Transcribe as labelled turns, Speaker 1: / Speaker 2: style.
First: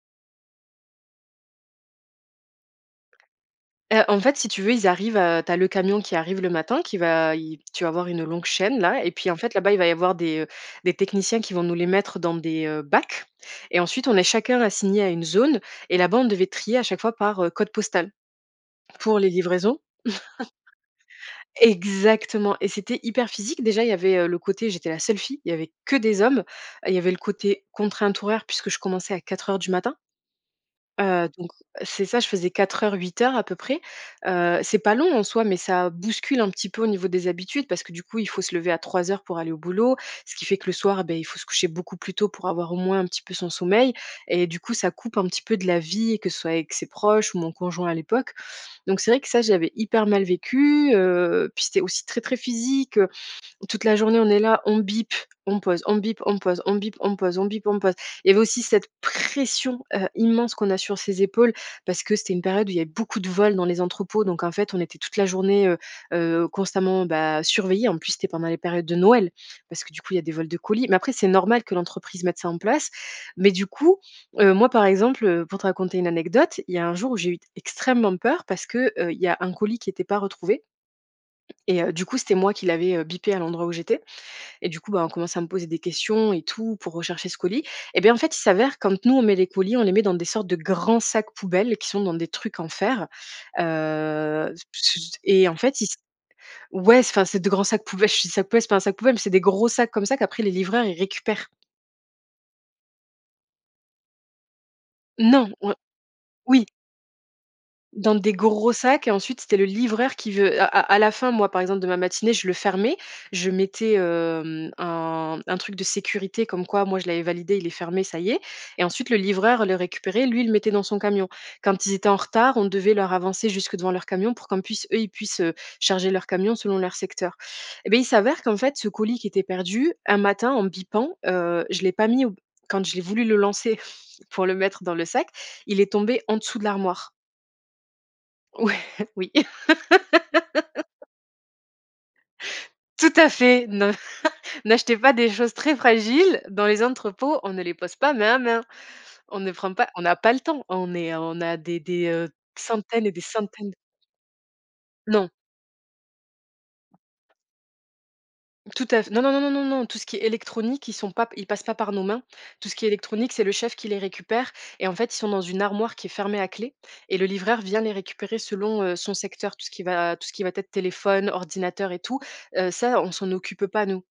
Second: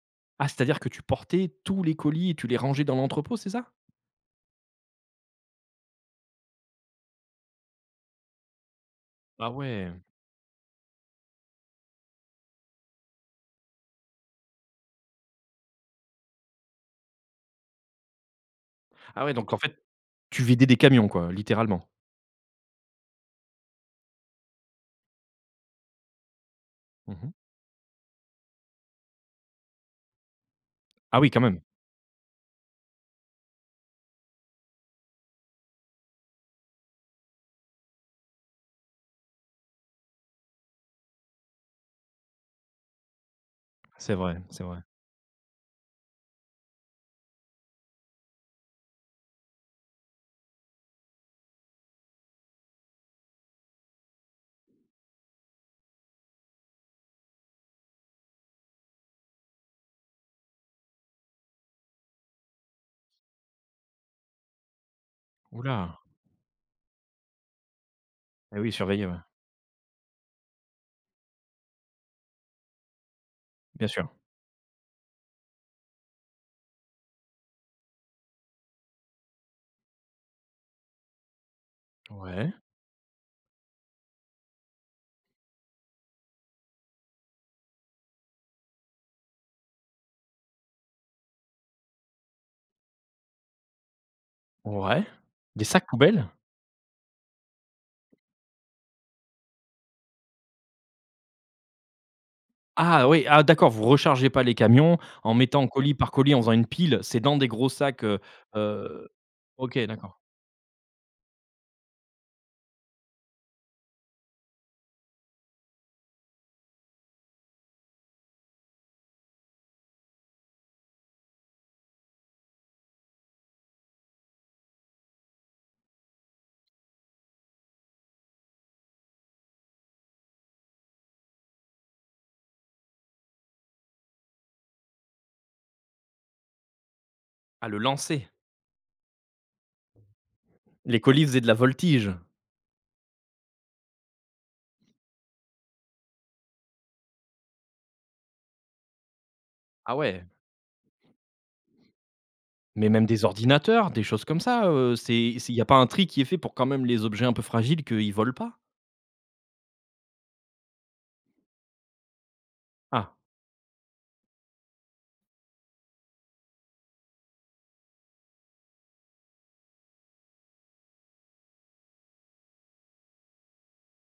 Speaker 1: Ah c'est-à-dire que tu portais tous les colis et tu les rangeais dans l'entrepôt, c'est ça?
Speaker 2: Heu, en fait, si tu veux, ils arrivent, heu, tu as le camion qui arrive le matin qui va i tu vas avoir une longue chaîne, là et puis, en
Speaker 1: Ah
Speaker 2: fait, là-bas, il va y
Speaker 1: ouais!
Speaker 2: avoir des, heu, des techniciens qui vont nous les mettre dans des, heu, bacs et ensuite, on est chacun assigné à une zone et là-bas, on devait trier à chaque fois par, heu, code postal pour
Speaker 1: Ah
Speaker 2: les
Speaker 1: ouais, donc, en fait,
Speaker 2: livraisons.
Speaker 1: tu vidais des camions, quoi, littéralement.
Speaker 2: Exactement et c'était hyper physique. Déjà, il y avait, heu, le côté, j'étais la seule fille, il y avait que des hommes. Il y avait
Speaker 1: Mmh
Speaker 2: le
Speaker 1: mh.
Speaker 2: côté contrainte horaire puisque je commençais à 4:00 du matin.
Speaker 1: Ah
Speaker 2: Heu,
Speaker 1: oui, quand
Speaker 2: donc,
Speaker 1: même.
Speaker 2: c'est ça, je faisais 4:00-8:00 à peu près. Heu, c'est pas long en soi, mais ça bouscule un petit peu au niveau des habitudes. Parce que, du coup, il faut se lever à 3:00 pour aller au boulot. Ce qui fait que le soir, beh, il faut se coucher beaucoup plus tôt pour avoir au moins un petit peu son sommeil
Speaker 1: C'est vrai,
Speaker 2: et du
Speaker 1: c'est
Speaker 2: coup,
Speaker 1: vrai.
Speaker 2: ça coupe un petit peu de la vie que ce soit avec ses proches ou mon conjoint à l'époque, donc, c'est vrai que, ça, j'avais hyper mal vécu, heu, puis, c'était aussi très, très physique, heu, toute la journée, on est là, on bip, on pose, on bip, on pose, on bip, on pose, on bip, on pose. Il y avait aussi cette pression, heu, immense qu'on a sur ses épaules parce que c'était une période où il avait beaucoup de vols dans les entrepôts, donc, en fait, on était toute la journée, heu
Speaker 1: Houla.
Speaker 2: heu, constamment, bah, surveillés. En plus, c'était pendant les
Speaker 1: Et oui, ils
Speaker 2: périodes de
Speaker 1: surveillaient, ouais.
Speaker 2: Noël parce que, du coup, il y a des vols de colis, mais, après c'est normal que l'entreprise mette ça en place, mais, du
Speaker 1: Bien
Speaker 2: coup,
Speaker 1: sûr.
Speaker 2: heu, moi, par exemple, heu, pour te raconter une anecdote, il y a un jour où j'ai eu extrêmement peur parce que, heu, il y a un colis qui était pas retrouvé et heu, du coup, c'était
Speaker 1: Ouais.
Speaker 2: moi qui l'avais, heu, bipé à l'endroit où j'étais et du coup, bah, on commençait à me poser des questions et tout pour rechercher ce colis et bien, en fait, il s'avère quand nous on met les colis, on les met dans des sortes de grands sacs poubelles qui sont dans des trucs en fer, heu, p se
Speaker 1: Ouais,
Speaker 2: j u et en
Speaker 1: des
Speaker 2: fait il
Speaker 1: sacs
Speaker 2: c
Speaker 1: poubelles?
Speaker 2: ouais s enfin, c'est de grands sacs poube [unintelligible] c'est pas un sac poubelle, c'est des gros sacs, comme ça, qu'après les livreurs, ils récupèrent.
Speaker 1: Ah oui. Ah d'accord. Vous rechargez pas les camions en
Speaker 2: Non,
Speaker 1: mettant
Speaker 2: o
Speaker 1: colis par colis en faisant
Speaker 2: oui.
Speaker 1: une pile. C'est dans des gros sacs,
Speaker 2: Dans
Speaker 1: heu
Speaker 2: des gros
Speaker 1: heu,
Speaker 2: sacs et ensuite, c'était le
Speaker 1: OK,
Speaker 2: livreur
Speaker 1: d'accord.
Speaker 2: qui veut à à la fin, moi, par exemple de ma matinée, je le fermais. Je mettais, heu, mmh, un un truc de sécurité comme quoi, moi, je l'avais validé. Il est fermé, ça y est et ensuite, le livreur le récupérait, lui, il le mettait dans son camion. Quand ils étaient en retard, on devait leur avancer jusque devant leur camion pour qu'en puisse eux, ils puissent, heu, charger leur camion selon leur secteur et beh, il s'avère qu'en fait, ce colis qui était perdu un matin en bippant, heu, je l'ai pas mis au b quand je l'ai voulu le lancer pour le mettre dans le sac, il est tombé en dessous de l'armoire.
Speaker 1: À le lancer.
Speaker 2: Ouais, oui.
Speaker 1: Les colis faisaient de la voltige.
Speaker 2: Tout à fait. Ne n'achetez pas des choses très fragiles dans les entrepôts. On ne les pose pas, main à main. On ne prend pas,
Speaker 1: Ah
Speaker 2: on a
Speaker 1: ouais.
Speaker 2: pas le temps. On est, on a des des, heu,
Speaker 1: Mais même
Speaker 2: centaines et des
Speaker 1: des
Speaker 2: centaines d
Speaker 1: ordinateurs, des choses comme ça, heu,
Speaker 2: Non.
Speaker 1: c'est c'est il y pas un tri qui est fait pour quand même les objets un peu fragiles qu'ils volent pas?
Speaker 2: Tout à f non, non, non, non, non. Tout ce qui est électronique, ils sont pap ils passent pas par nos mains. Tout ce qui est
Speaker 1: Ah.
Speaker 2: électronique, c'est le chef qui les récupère et en fait, ils sont dans une armoire qui est fermée à clé et le livreur vient les récupérer selon, heu, son secteur. Tout ce qui va tout ce qui va t être téléphone, ordinateur et tout, heu, ça on s'en occupe pas nous.